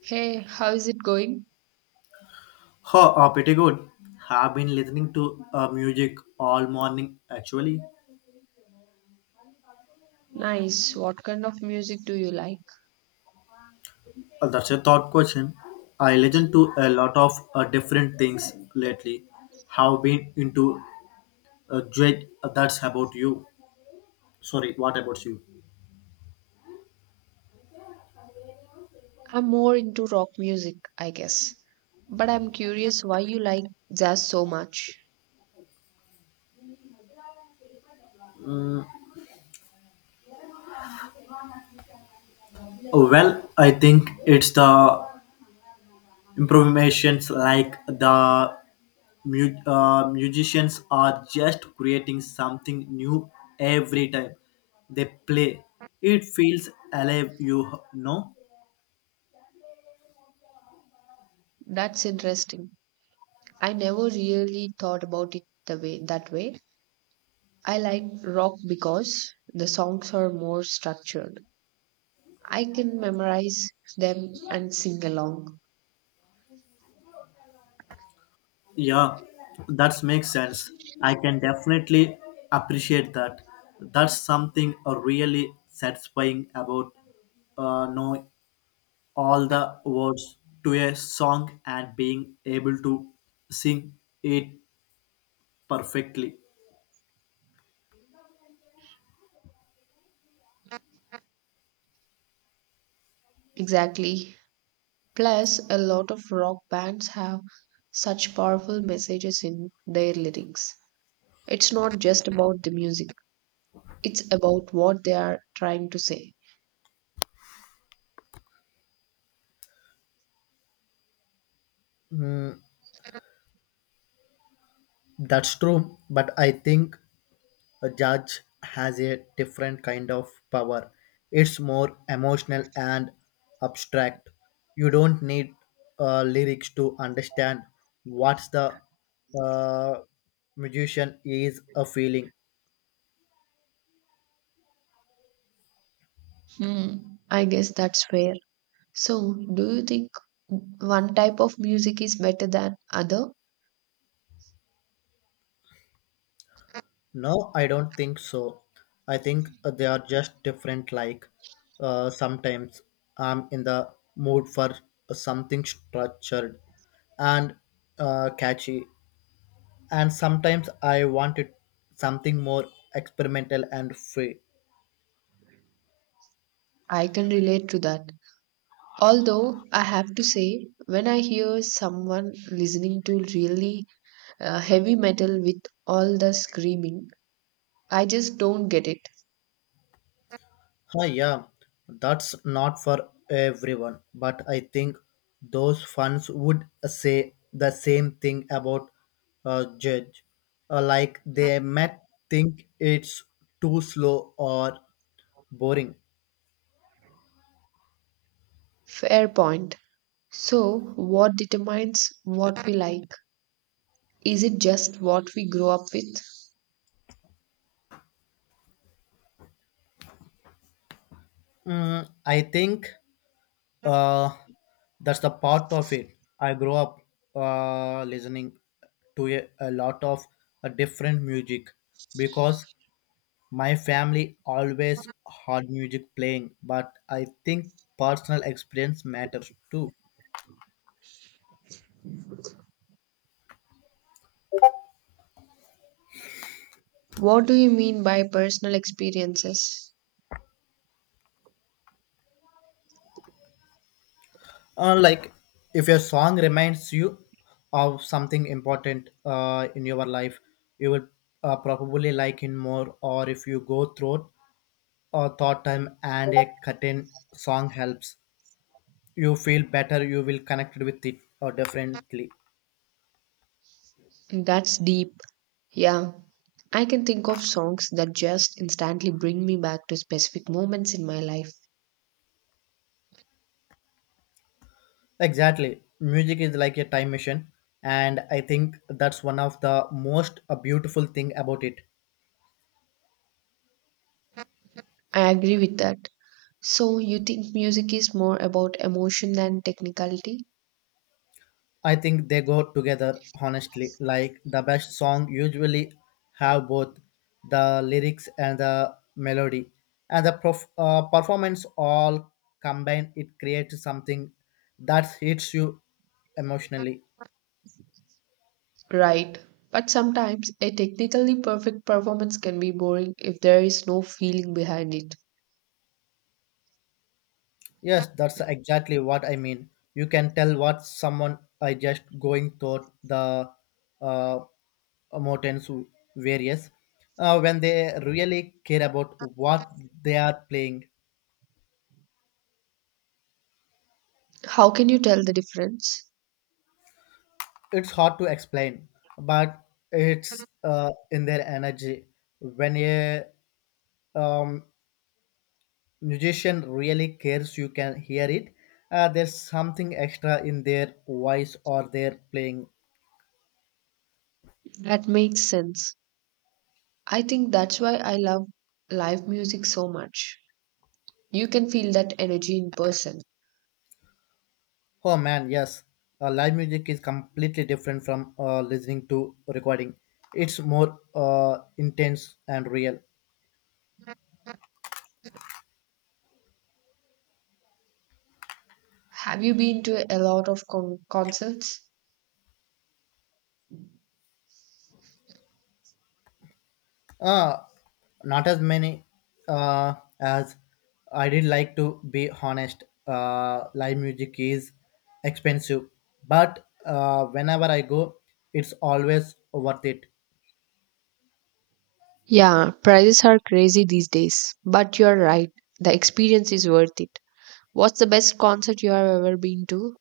Hey, how is it going? Oh, pretty good. Have been listening to music all morning actually. Nice. What kind of music do you like? That's a thought question. I listen to a lot of different things lately. Have been into Drake. That's about you. Sorry, what about you? I'm more into rock music, I guess. But I'm curious why you like jazz so much. Mm, well, I think it's the improvisations, like the musicians are just creating something new every time they play. It feels alive, know That's interesting. I never really thought about it the way that way. I like rock because the songs are more structured. I can memorize them and sing along. yeah, that makes sense. I can definitely appreciate that. That's something really satisfying about know all the words to a song and being able to sing it perfectly. Exactly. Plus, a lot of rock bands have such powerful messages in their lyrics. It's not just about the music, it's about what they are trying to say. Mm, that's true, but I think a judge has a different kind of power. It's more emotional and abstract. You don't need lyrics to understand what the uh, musician is a feeling. Hmm, I guess that's fair. So, do you think one type of music is better than other? No, I don't think so. I think they are just different. Like sometimes I'm in the mood for something structured and catchy, and sometimes I wanted something more experimental and free. I can relate to that. Although I have to say, when I hear someone listening to really heavy metal with all the screaming, I just don't get it. Hi, yeah, that's not for everyone, but I think those fans would say the same thing about Judge. Like, they might think it's too slow or boring. Fair point. So, what determines what we like? Is it just what we grow up with? I think uh, that's the part of it. I grew up listening to a lot of different music because my family always had music playing. But I think personal experience matters too. What do you mean by personal experiences? Like, if your song reminds you of something important in your life, you will probably like it more. Or if you go through a thought time and a certain song helps you feel better, you will connect with it or differently. That's deep. Yeah. I can think of songs that just instantly bring me back to specific moments in my life. Exactly, music is like a time machine, and I think that's one of the most beautiful thing about it. I agree with that. So, you think music is more about emotion than technicality? I think they go together honestly. Like, the best song usually have both the lyrics and the melody and the performance all combined. It creates something that hits you emotionally. Right. But sometimes a technically perfect performance can be boring if there is no feeling behind it. Yes, that's exactly what I mean. You can tell what someone I just going through the uh, mountains various when they really care about what they are playing. How can you tell the difference? It's hard to explain, but it's in their energy. When a um, musician really cares, you can hear it. There's something extra in their voice or their playing. That makes sense. I think that's why I love live music so much. You can feel that energy in person. Oh man, yes. Live music is completely different from listening to recording. It's more intense and real. Have you been to a lot of concerts? Uh, Not as many uh, as I did, like, to be honest. Live music is expensive, but whenever I go, it's always worth it. Yeah, prices are crazy these days, but you're right. The experience is worth it. What's the best concert you have ever been to?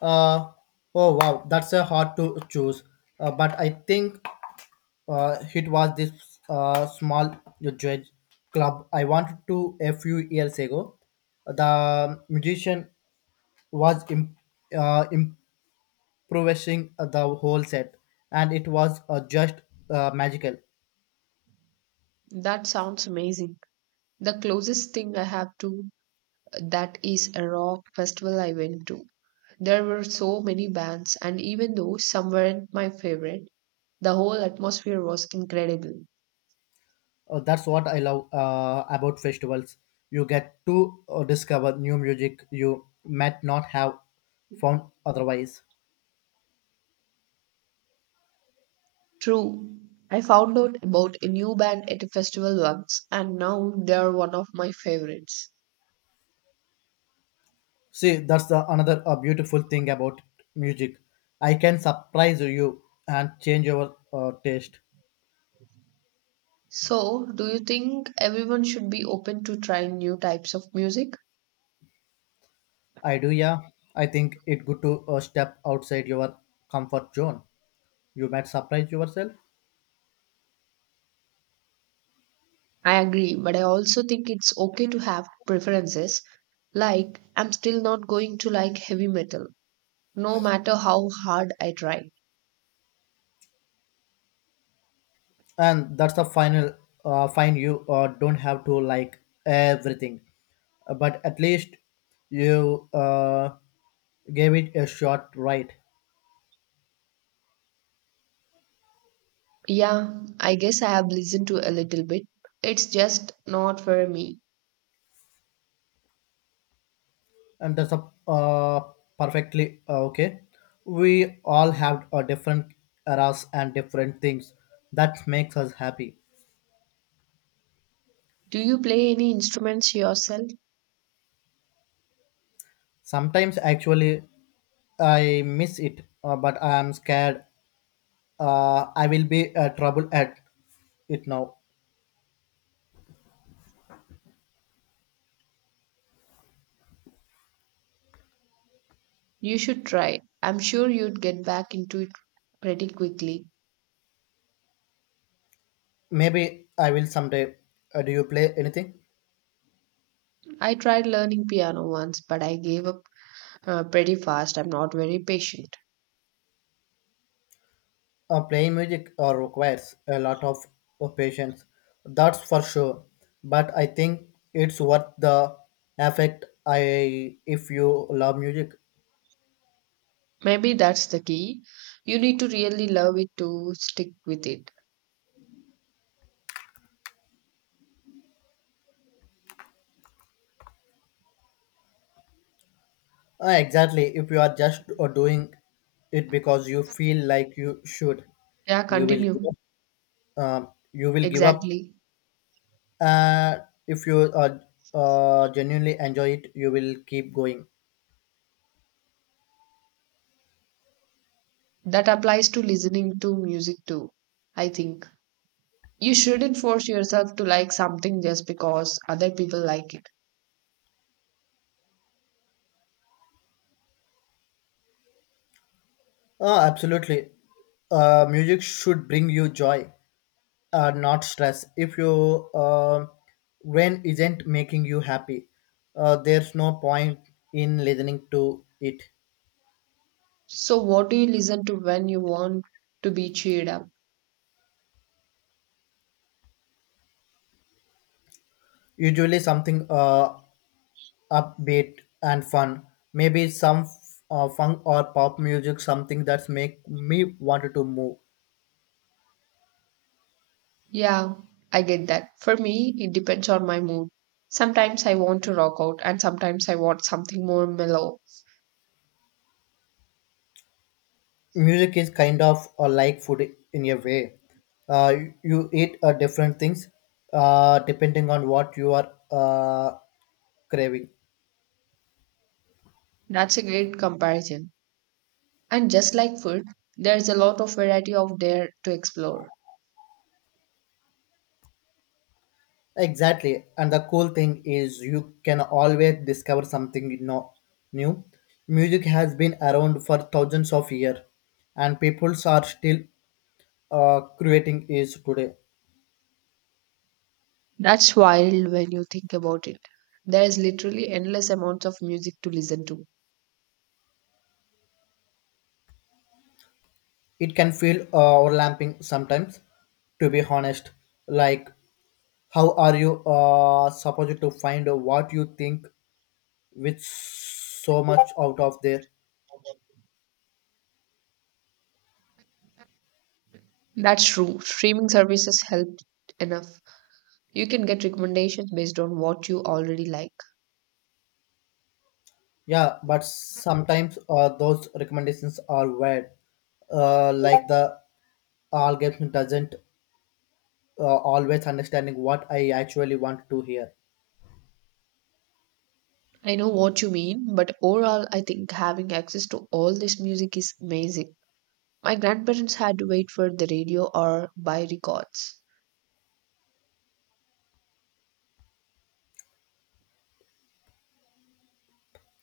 Uh, oh wow, that's a hard to choose. But I think it was this small jazz club I wanted to a few years ago. The musician was uh, improvising the whole set, and it was just magical. That sounds amazing. The closest thing I have to that is a rock festival I went to. There were so many bands, and even though some weren't my favorite, the whole atmosphere was incredible. That's what I love about festivals. You get to discover new music you might not have found otherwise. True. I found out about a new band at a festival once, and now they are one of my favorites. See, that's the another beautiful thing about music. I can surprise you and change your taste. So, do you think everyone should be open to trying new types of music? I do, yeah. I think it good to step outside your comfort zone. You might surprise yourself, I agree, but I also think it's okay to have preferences. Like, I'm still not going to like heavy metal, no matter how hard I try. and that's the final fine. You don't have to like everything. But at least you gave it a shot, right? Yeah, I guess I have listened to a little bit. It's just not for me. And that's a uh, perfectly okay. We all have different eras and different things that makes us happy. Do you play any instruments yourself? Sometimes actually I miss it, but I am scared I will be trouble at it now. You should try. I'm sure you'd get back into it pretty quickly. Maybe I will someday. Do you play anything? I tried learning piano once, but I gave up pretty fast. I'm not very patient. Playing music requires a lot of patience, that's for sure. But I think it's worth the effect. I if you love music, Maybe that's the key. You need to really love it to stick with it. Exactly. If you are just doing it because you feel like you should, Yeah, you will give continue. up. You will give up. Exactly. Uh, if you genuinely enjoy it, you will keep going. That applies to listening to music too, I think. You shouldn't force yourself to like something just because other people like it. Absolutely. Music should bring you joy, not stress. If you when isn't making you happy, there's no point in listening to it. So, what do you listen to when you want to be cheered up? Usually something upbeat and fun. Maybe some funk or pop music, something that's make me wanted to move. Yeah, I get that. For me, it depends on my mood. Sometimes I want to rock out, and sometimes I want something more mellow. Music is kind of like food in a way. uh, you eat different things depending on what you are craving. That's a great comparison. And just like food, there's a lot of variety out there to explore. Exactly. And the cool thing is, you can always discover something new. Music has been around for thousands of years and people are still creating it today. That's wild when you think about it. There's literally endless amounts of music to listen to. It can feel overlapping sometimes, to be honest. Like, how are you supposed to find what you think with so much out of there? That's true. Streaming services help enough. You can get recommendations based on what you already like. Yeah, but sometimes those recommendations are weird, like the algorithm doesn't always understanding what I actually want to hear. I know what you mean, but overall, I think having access to all this music is amazing. My grandparents had to wait for the radio or buy records.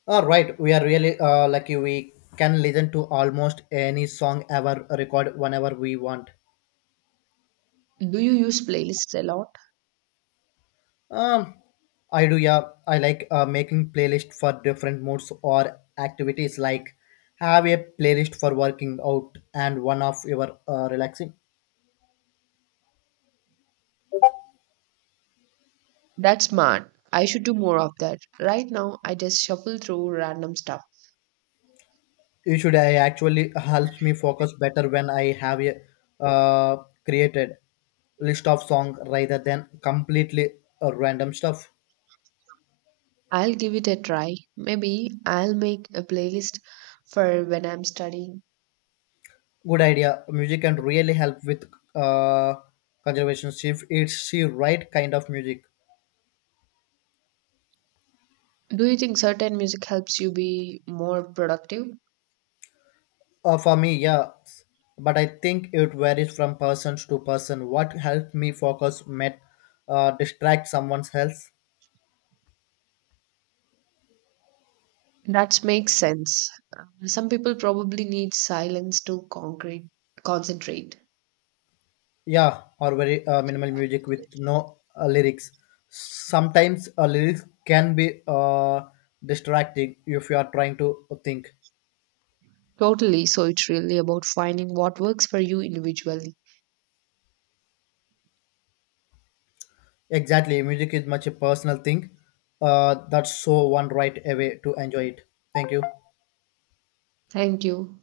All right, we are really lucky. We can listen to almost any song ever record whenever we want. Do you use playlists a lot? Um, I do, yeah. I like making playlist for different moods or activities. Like, have a playlist for working out and one of your relaxing. That's smart. I should do more of that. Right now, I just shuffle through random stuff. You should. I actually helps me focus better when I have a uh, created list of song rather than completely random stuff. I'll give it a try. Maybe I'll make a playlist for when I'm studying. Good idea, music can really help with uh, conservation if it's the right kind of music. Do you think certain music helps you be more productive? For me, yeah, but I think it varies from person to person. What helped me focus might distract someone else. That makes sense. Some people probably need silence to concentrate. Yeah, or very minimal music with no lyrics. Sometimes lyrics can be distracting if you are trying to think. Totally, so it's really about finding what works for you individually. Exactly, music is much a personal thing. That's so one right away to enjoy it. Thank you. Thank you.